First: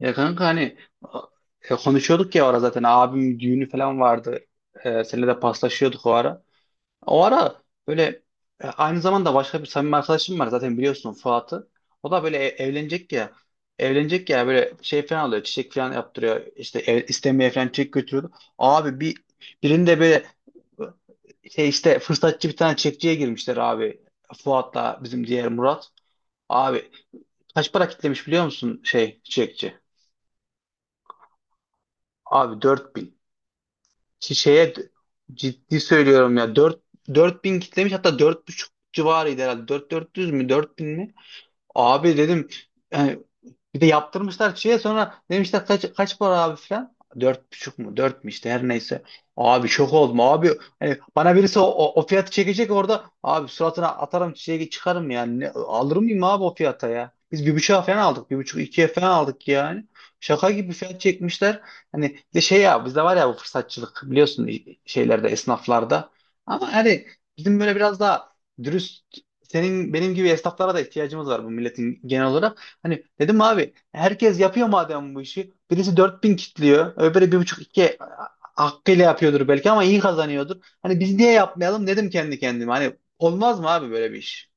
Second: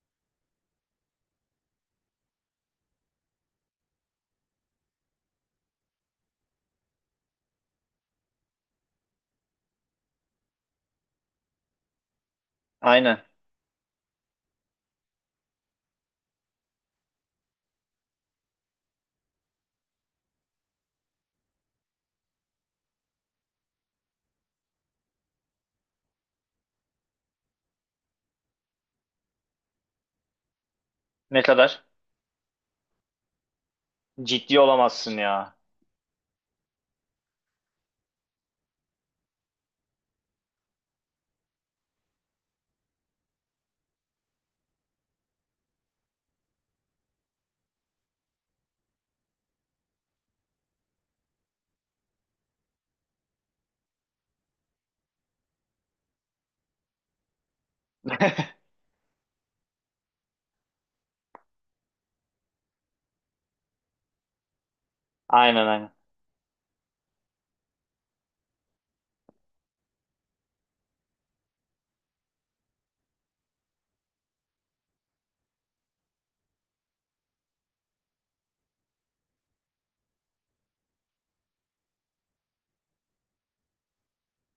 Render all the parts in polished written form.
Ya kanka hani, konuşuyorduk ya o ara zaten abim düğünü falan vardı. Seninle de paslaşıyorduk o ara. O ara böyle, aynı zamanda başka bir samimi arkadaşım var, zaten biliyorsun Fuat'ı. O da böyle evlenecek Aynen. ya. Evlenecek ya, böyle şey falan alıyor, çiçek falan yaptırıyor. İşte ev istemeye falan çiçek götürüyordu. Abi, birinde böyle şey işte fırsatçı bir tane çekçiye girmişler abi. Fuat'la bizim diğer Murat. Abi, kaç para kitlemiş biliyor musun şey çiçekçi? Ne kadar? Abi 4.000. Ciddi Şeye, olamazsın ya. ciddi söylüyorum ya, dört bin kitlemiş, hatta dört buçuk civarıydı herhalde. 4.000, dört 400 mü, 4.000 mi? Abi dedim, yani bir de yaptırmışlar şeye, sonra demişler kaç para abi falan. Dört buçuk mu? Dört mü? İşte her neyse. Abi, şok oldum abi. Hani bana birisi o fiyatı çekecek orada. Abi, suratına atarım çiçeği, çıkarım yani. Ne, alır mıyım abi o fiyata ya? Biz bir buçuğa falan aldık. Bir buçuk ikiye falan aldık yani. Şaka gibi fiyat çekmişler. Hani bir de şey ya, bizde var ya bu fırsatçılık, biliyorsun, şeylerde, Aynen, aynen. esnaflarda. Ama hani bizim böyle biraz daha dürüst, senin benim gibi esnaflara da ihtiyacımız var bu milletin, genel olarak. Hani dedim abi, herkes yapıyor madem bu işi. Birisi 4.000 kitliyor. Öbürü 1,5-2, hakkıyla yapıyordur belki ama iyi kazanıyordur. Hani biz niye yapmayalım dedim kendi kendime. Hani olmaz mı abi böyle bir iş?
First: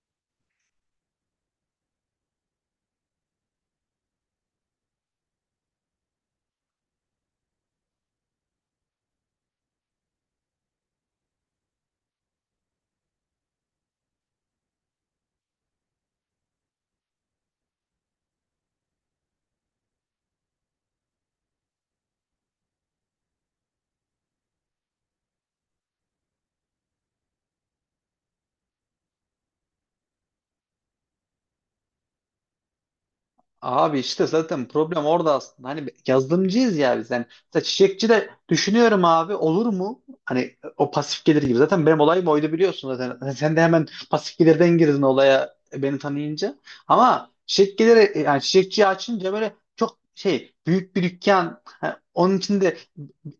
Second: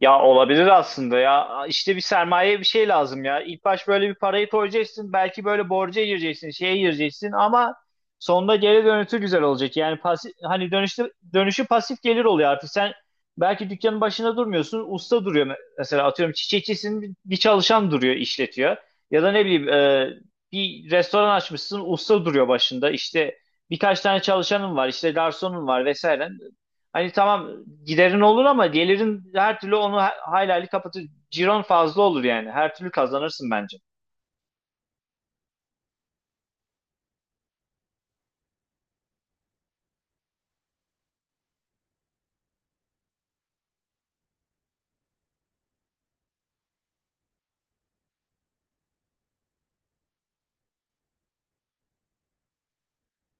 Ya olabilir aslında ya. İşte bir sermaye bir şey lazım ya. İlk baş böyle bir parayı koyacaksın. Belki böyle borca gireceksin, şeye gireceksin ama sonunda geri dönüşü güzel olacak. Yani pasif, hani dönüşü pasif gelir oluyor artık. Sen belki dükkanın başında durmuyorsun. Usta duruyor, mesela atıyorum çiçekçisinin bir çalışan duruyor, işletiyor. Ya da ne bileyim bir restoran açmışsın. Usta duruyor başında. İşte birkaç tane çalışanın var, işte garsonun var vesaire. Hani tamam giderin olur ama gelirin her türlü onu hayli hayli kapatır. Ciron fazla olur yani. Her türlü kazanırsın bence. Abi işte zaten problem orada aslında. Hani yazılımcıyız ya biz. Yani mesela çiçekçi de düşünüyorum abi, olur mu? Hani o pasif gelir gibi. Zaten benim olayım oydu, biliyorsun zaten. Hani sen de hemen pasif gelirden girdin olaya, beni tanıyınca. Ama çiçek geliri, yani çiçekçiyi açınca böyle çok şey, büyük bir dükkan. Ha, onun içinde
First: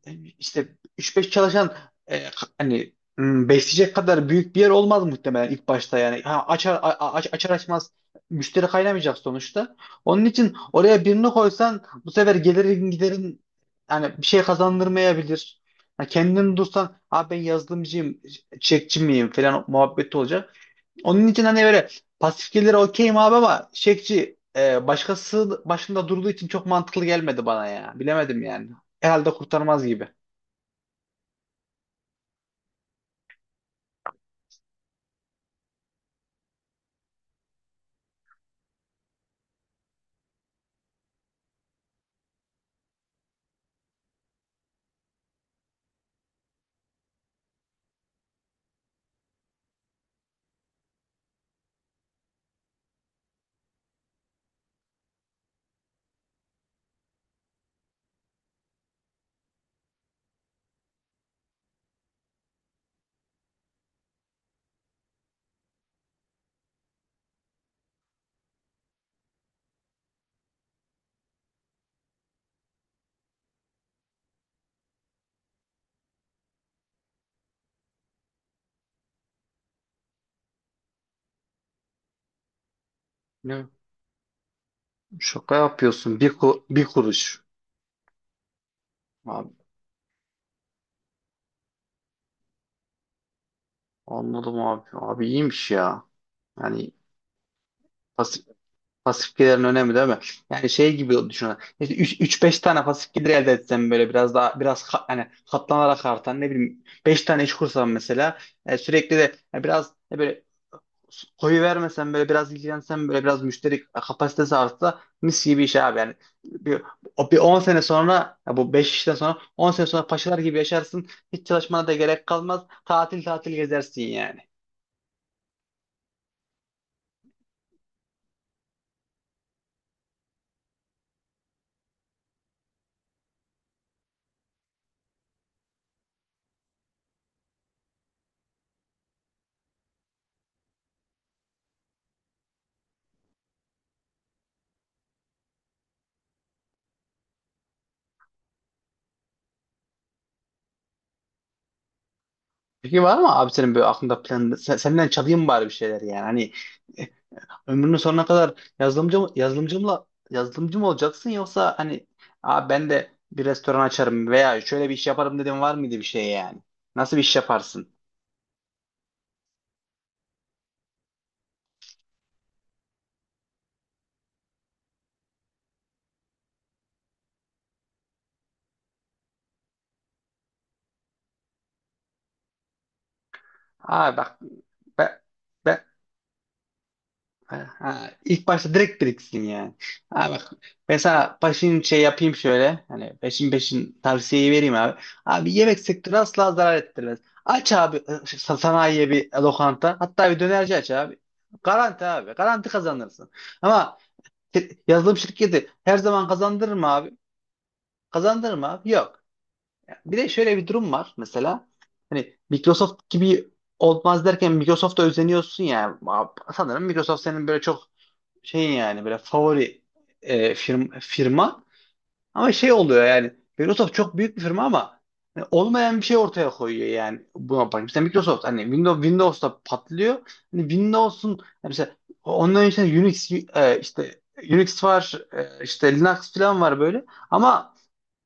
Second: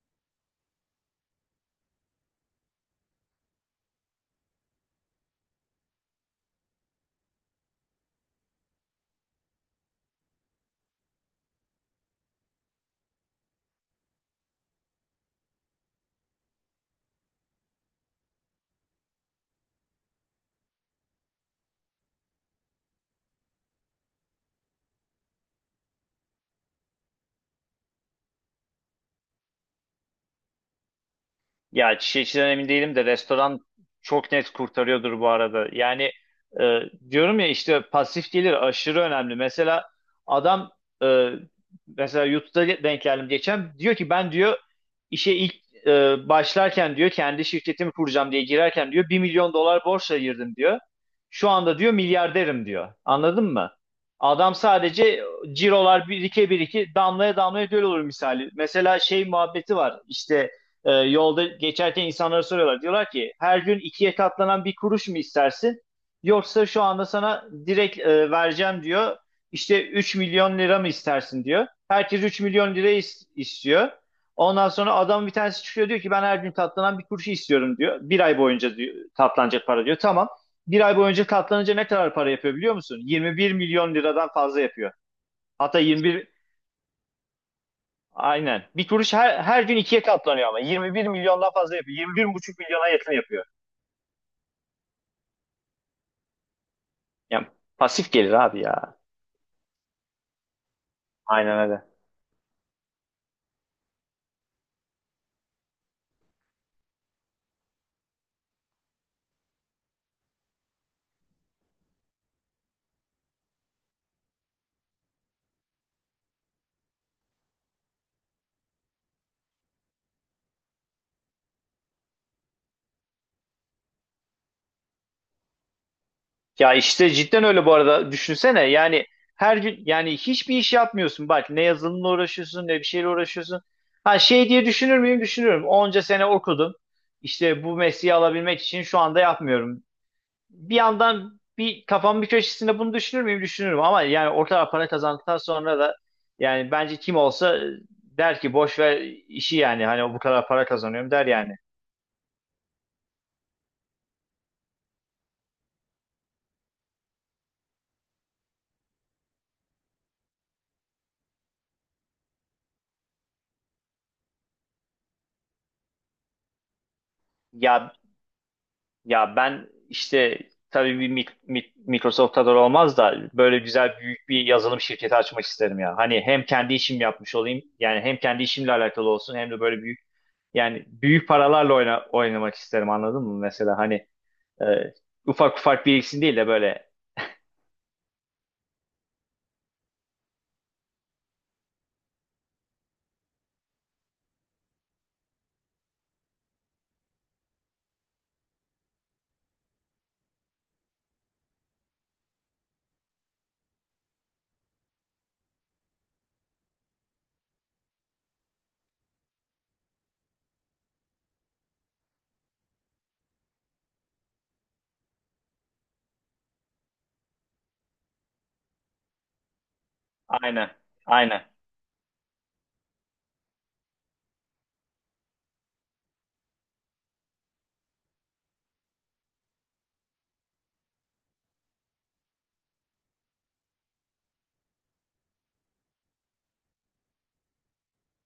e, işte üç beş çalışan e, hani besleyecek kadar büyük bir yer olmaz muhtemelen ilk başta yani. Ha, açar açmaz müşteri kaynamayacak sonuçta. Onun için oraya birini koysan bu sefer gelirin giderin, yani bir şey kazandırmayabilir. Ha, kendini dursan abi ben yazılımcıyım, çekçi miyim falan muhabbeti olacak. Onun için hani böyle pasif gelire okeyim abi, ama çekçi başkası başında durduğu için çok mantıklı gelmedi bana ya. Bilemedim yani. Herhalde kurtarmaz gibi. Ya çiçeği içinden emin değilim de restoran çok net kurtarıyordur bu arada. Yani e, diyorum ya işte pasif gelir aşırı önemli. Mesela adam, e, mesela YouTube'da denk geldim geçen, diyor ki ben diyor işe ilk başlarken diyor kendi şirketimi kuracağım diye girerken diyor 1 milyon dolar borçla girdim diyor. Şu anda diyor milyarderim diyor. Anladın mı? Adam sadece cirolar birike birike damlaya damlaya göl olur misali. Mesela şey muhabbeti var işte, yolda geçerken insanlara soruyorlar. Diyorlar ki her gün ikiye katlanan 1 kuruş mu istersin? Yoksa şu anda sana direkt vereceğim diyor. İşte 3 milyon lira mı istersin diyor. Herkes 3 milyon lira istiyor. Ondan sonra adam bir tanesi çıkıyor diyor ki ben her gün katlanan 1 kuruşu istiyorum diyor. Bir ay boyunca diyor, katlanacak para diyor. Tamam. Bir ay boyunca katlanınca ne kadar para yapıyor biliyor musun? 21 Ne? milyon liradan fazla yapıyor. Şaka Hatta yapıyorsun. 21. Bir kuruş. Aynen. Bir kuruş her, Abi, her gün ikiye katlanıyor ama. 21 milyondan fazla yapıyor. 21,5 milyona yakın yapıyor. anladım abi. Abi iyiymiş ya. Yani, Yani pasif gelir abi ya. pasif gelirin önemli değil mi? Yani şey gibi düşünün. Aynen öyle. İşte 3-5 tane pasif gelir elde etsem, böyle biraz daha biraz hani katlanarak artan ne bileyim 5 tane iş kursam mesela, sürekli de biraz böyle koyu vermesem, böyle biraz ilgilensem, böyle biraz müşteri kapasitesi artsa, mis gibi iş abi yani. Bir, bir 10 sene sonra ya, bu 5 işten sonra, 10 sene sonra paşalar gibi yaşarsın. Hiç çalışmana da gerek kalmaz. Tatil tatil gezersin yani. Ya işte cidden öyle bu arada. Düşünsene yani her gün yani hiçbir iş yapmıyorsun. Bak ne yazılımla uğraşıyorsun ne bir şeyle uğraşıyorsun. Ha şey diye düşünür müyüm? Düşünürüm. Onca sene okudum. İşte bu mesleği alabilmek için şu anda yapmıyorum. Bir yandan bir kafamın bir köşesinde bunu düşünür müyüm? Düşünürüm ama yani orta para kazandıktan sonra da yani bence kim olsa der ki boş ver işi yani, hani bu kadar para kazanıyorum der yani. Peki, var mı abi senin böyle aklında plan? Senden çalayım bari bir şeyler yani. Hani ömrünün sonuna kadar yazılımcı mı olacaksın, yoksa hani, aa, ben de bir restoran açarım veya şöyle bir iş yaparım dedim, var mıydı bir şey yani? Nasıl bir iş yaparsın? Ya ya ben işte tabii bir Microsoft kadar olmaz da böyle güzel büyük bir yazılım şirketi açmak isterim ya. Hani hem kendi işim yapmış olayım yani, hem kendi işimle alakalı olsun, hem de böyle büyük, yani büyük paralarla oynamak isterim, anladın mı mesela? Hani, Aa bak, e, ben, ufak ben ufak biriksin değil de böyle. ha, ilk başta direkt biriksin yani. Aa bak, ben sana peşin şey yapayım, şöyle hani peşin peşin tavsiyeyi vereyim abi. Abi, yemek sektörü asla zarar ettirmez. Aç abi, sanayiye bir lokanta, hatta bir dönerci aç abi. Garanti abi, garanti kazanırsın. Ama, yazılım şirketi her zaman kazandırır mı abi? Kazandırır mı abi? Yok. Bir de şöyle bir durum var mesela. Hani Microsoft gibi olmaz derken Microsoft'a özeniyorsun ya. Sanırım Microsoft senin böyle çok şeyin, yani böyle favori Aynen, aynen. firma. Ama şey oluyor yani, Microsoft çok büyük bir firma ama hani olmayan bir şey ortaya koyuyor, yani buna bak. Mesela Microsoft hani Windows'ta patlıyor. Hani Windows'un, hani mesela onların içinde Unix, işte Unix var, işte Linux falan var böyle. Ama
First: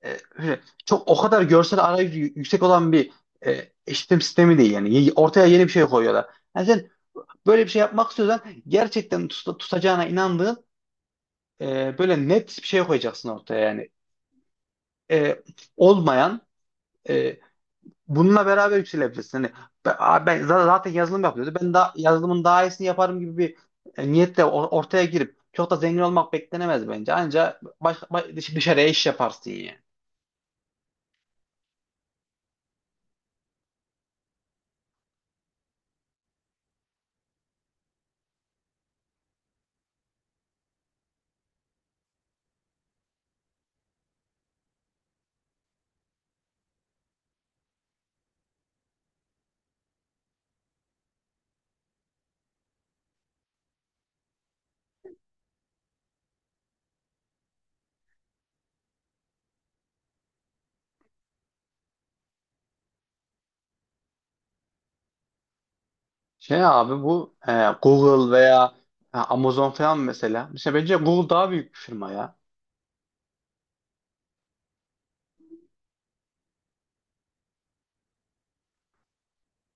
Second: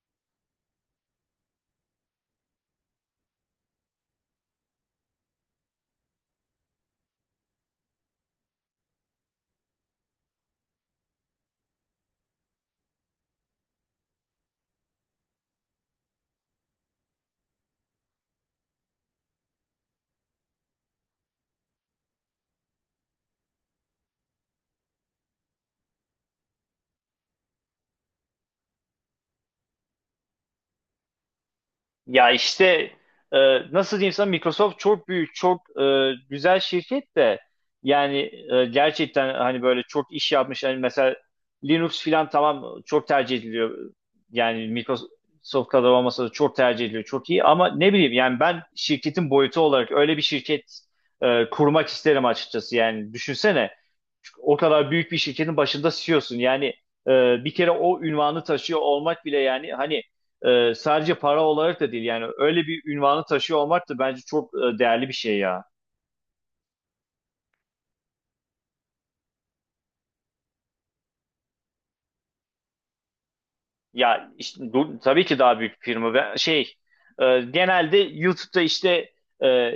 öyle çok o kadar görsel arayüzü yüksek olan bir işletim sistemi değil yani. Ortaya yeni bir şey koyuyorlar. Yani sen böyle bir şey yapmak istiyorsan, gerçekten tutacağına inandığın, böyle net bir şey koyacaksın ortaya, yani, e, olmayan, e, bununla beraber yükselebilirsin. Hani ben, ben zaten yazılım yapıyordu. Ben daha yazılımın daha iyisini yaparım gibi bir niyetle ortaya girip çok da zengin olmak beklenemez bence. Anca dışarıya iş yaparsın yani. Ya işte, e, nasıl diyeyim sana, Microsoft çok büyük, çok güzel şirket de, yani gerçekten hani böyle çok iş yapmış. Hani mesela Linux filan tamam çok tercih ediliyor. Yani Microsoft kadar olmasa da çok tercih ediliyor. Çok iyi ama ne bileyim yani, ben şirketin boyutu olarak öyle bir şirket kurmak isterim açıkçası. Yani düşünsene o kadar büyük bir şirketin başında CEO'sun. Yani e, bir kere o ünvanı taşıyor olmak bile, yani hani sadece para olarak da değil, yani öyle bir ünvanı taşıyor olmak da bence çok değerli bir şey ya. Şey abi, bu Google veya Amazon falan mesela. Mesela bence Google daha büyük bir firma ya. Ya işte, tabii ki daha büyük firma. Ben şey, genelde YouTube'da işte, e,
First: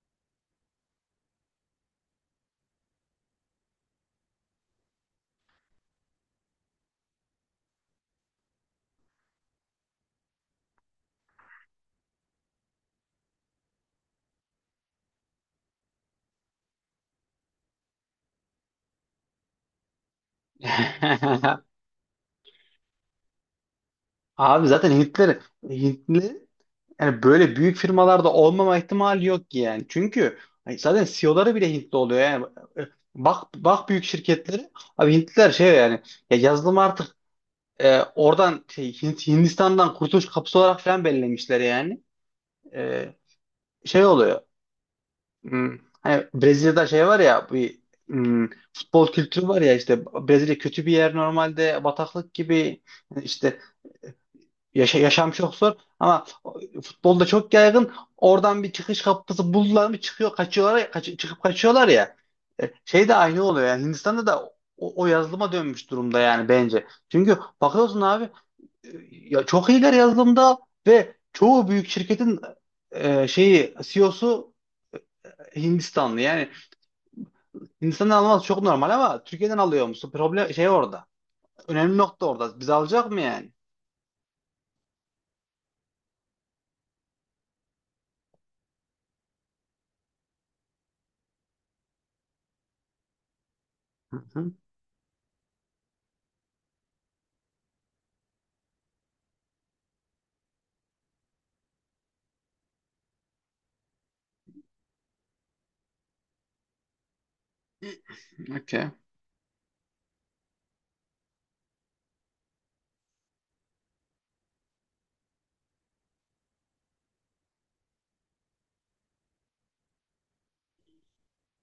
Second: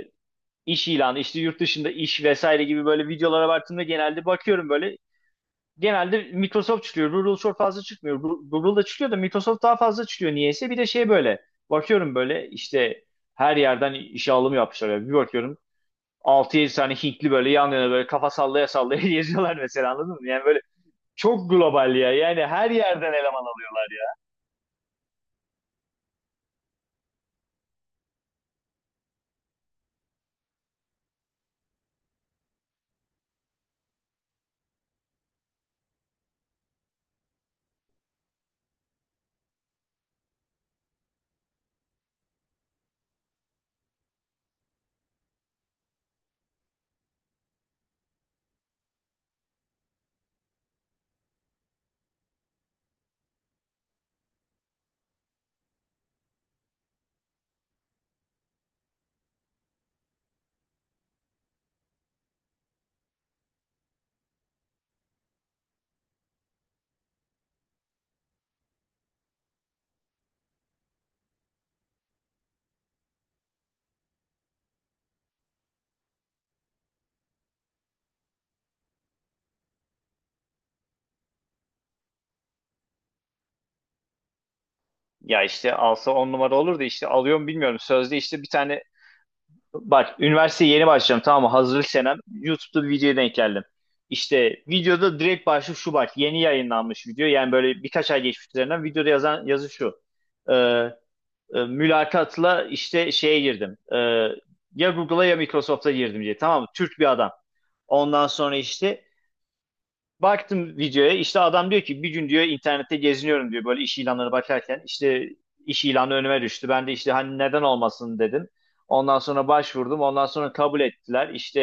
iş ilanı işte, yurt dışında iş vesaire gibi böyle videolara baktığımda genelde bakıyorum, böyle genelde Microsoft çıkıyor. Google çok fazla çıkmıyor. Google da çıkıyor da Microsoft daha fazla çıkıyor niyeyse. Bir de şey, böyle bakıyorum böyle işte her yerden işe alım yapmışlar. Yani bir bakıyorum 6-7 tane Hintli böyle yan yana, böyle kafa sallaya sallaya geziyorlar mesela, anladın mı? Yani böyle çok global ya. Yani her yerden eleman alıyorlar ya. Abi zaten Hintli, yani böyle büyük firmalarda olmama ihtimali yok ki yani. Çünkü hani zaten CEO'ları bile Hintli oluyor yani. E, Bak bak, büyük şirketleri. Abi Hintliler şey yani, ya yazılım artık oradan şey, Hindistan'dan kurtuluş kapısı olarak falan belirlemişler yani. E, Şey oluyor. Hani Brezilya'da şey var ya, bir futbol kültürü var ya işte, Brezilya kötü bir yer normalde, bataklık gibi. Yani işte yaşam çok zor, ama futbolda çok yaygın. Oradan bir çıkış kapısı buldular mı çıkıyor kaçıyorlar ya, çıkıp kaçıyorlar ya. Şey de aynı oluyor yani, Hindistan'da da o yazılıma dönmüş durumda yani bence. Çünkü bakıyorsun abi, ya çok iyiler yazılımda, ve çoğu büyük şirketin şeyi, CEO'su Hindistanlı. Yani Hindistan'dan alması çok normal, ama Türkiye'den alıyor musun? Problem şey orada. Önemli nokta orada. Biz alacak mı yani? Ya işte alsa 10 numara olur da, işte alıyor mu bilmiyorum. Sözde işte bir tane, bak üniversiteye yeni başlayacağım tamam mı? Hazırlık senem. YouTube'da bir videoya denk geldim. Hı hı. İşte videoda direkt başlık şu bak. Yeni yayınlanmış video. Yani böyle birkaç ay geçmiş üzerinden, videoda yazan yazı şu. Ee, mülakatla işte şeye girdim. Ya Google'a ya Microsoft'a girdim diye. Tamam mı? Türk bir adam. Ondan sonra Okey. işte baktım videoya, işte adam diyor ki bir gün diyor internette geziniyorum diyor, böyle iş ilanları bakarken işte iş ilanı önüme düştü. Ben de işte hani neden olmasın dedim. Ondan sonra başvurdum. Ondan sonra kabul ettiler. İşte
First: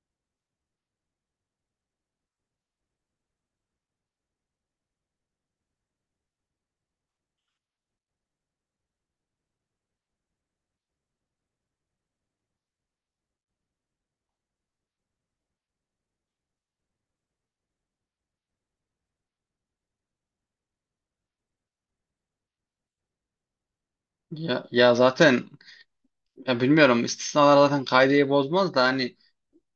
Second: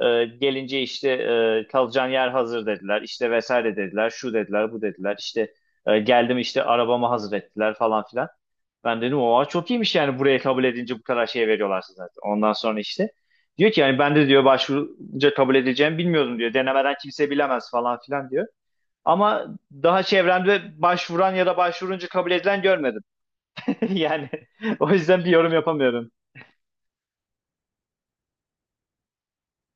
gelince işte kalacağın yer hazır dediler. İşte vesaire dediler. Şu dediler, bu dediler. İşte geldim, işte arabamı hazır ettiler falan filan. Ben dedim oha çok iyiymiş yani, buraya kabul edince bu kadar şey veriyorlar size zaten. Ondan sonra işte diyor ki yani, ben de diyor başvurunca kabul edeceğimi bilmiyordum diyor. Denemeden kimse bilemez falan filan diyor. Ama daha çevremde başvuran ya da başvurunca kabul edilen görmedim. Yani Ya, o ya yüzden bir zaten, yorum yapamıyorum. ya, bilmiyorum, istisnalar zaten kaideyi bozmaz da, hani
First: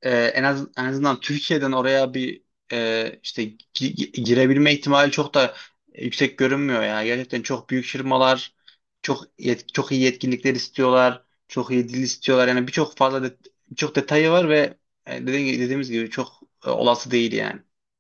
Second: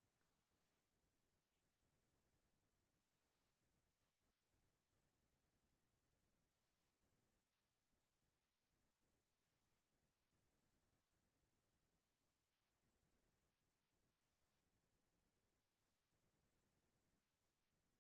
en azından Türkiye'den oraya bir işte girebilme ihtimali çok da yüksek görünmüyor ya. Gerçekten çok büyük firmalar, çok çok iyi yetkinlikler istiyorlar, çok iyi dil istiyorlar. Yani birçok detayı var, ve dediğimiz gibi çok olası değil yani.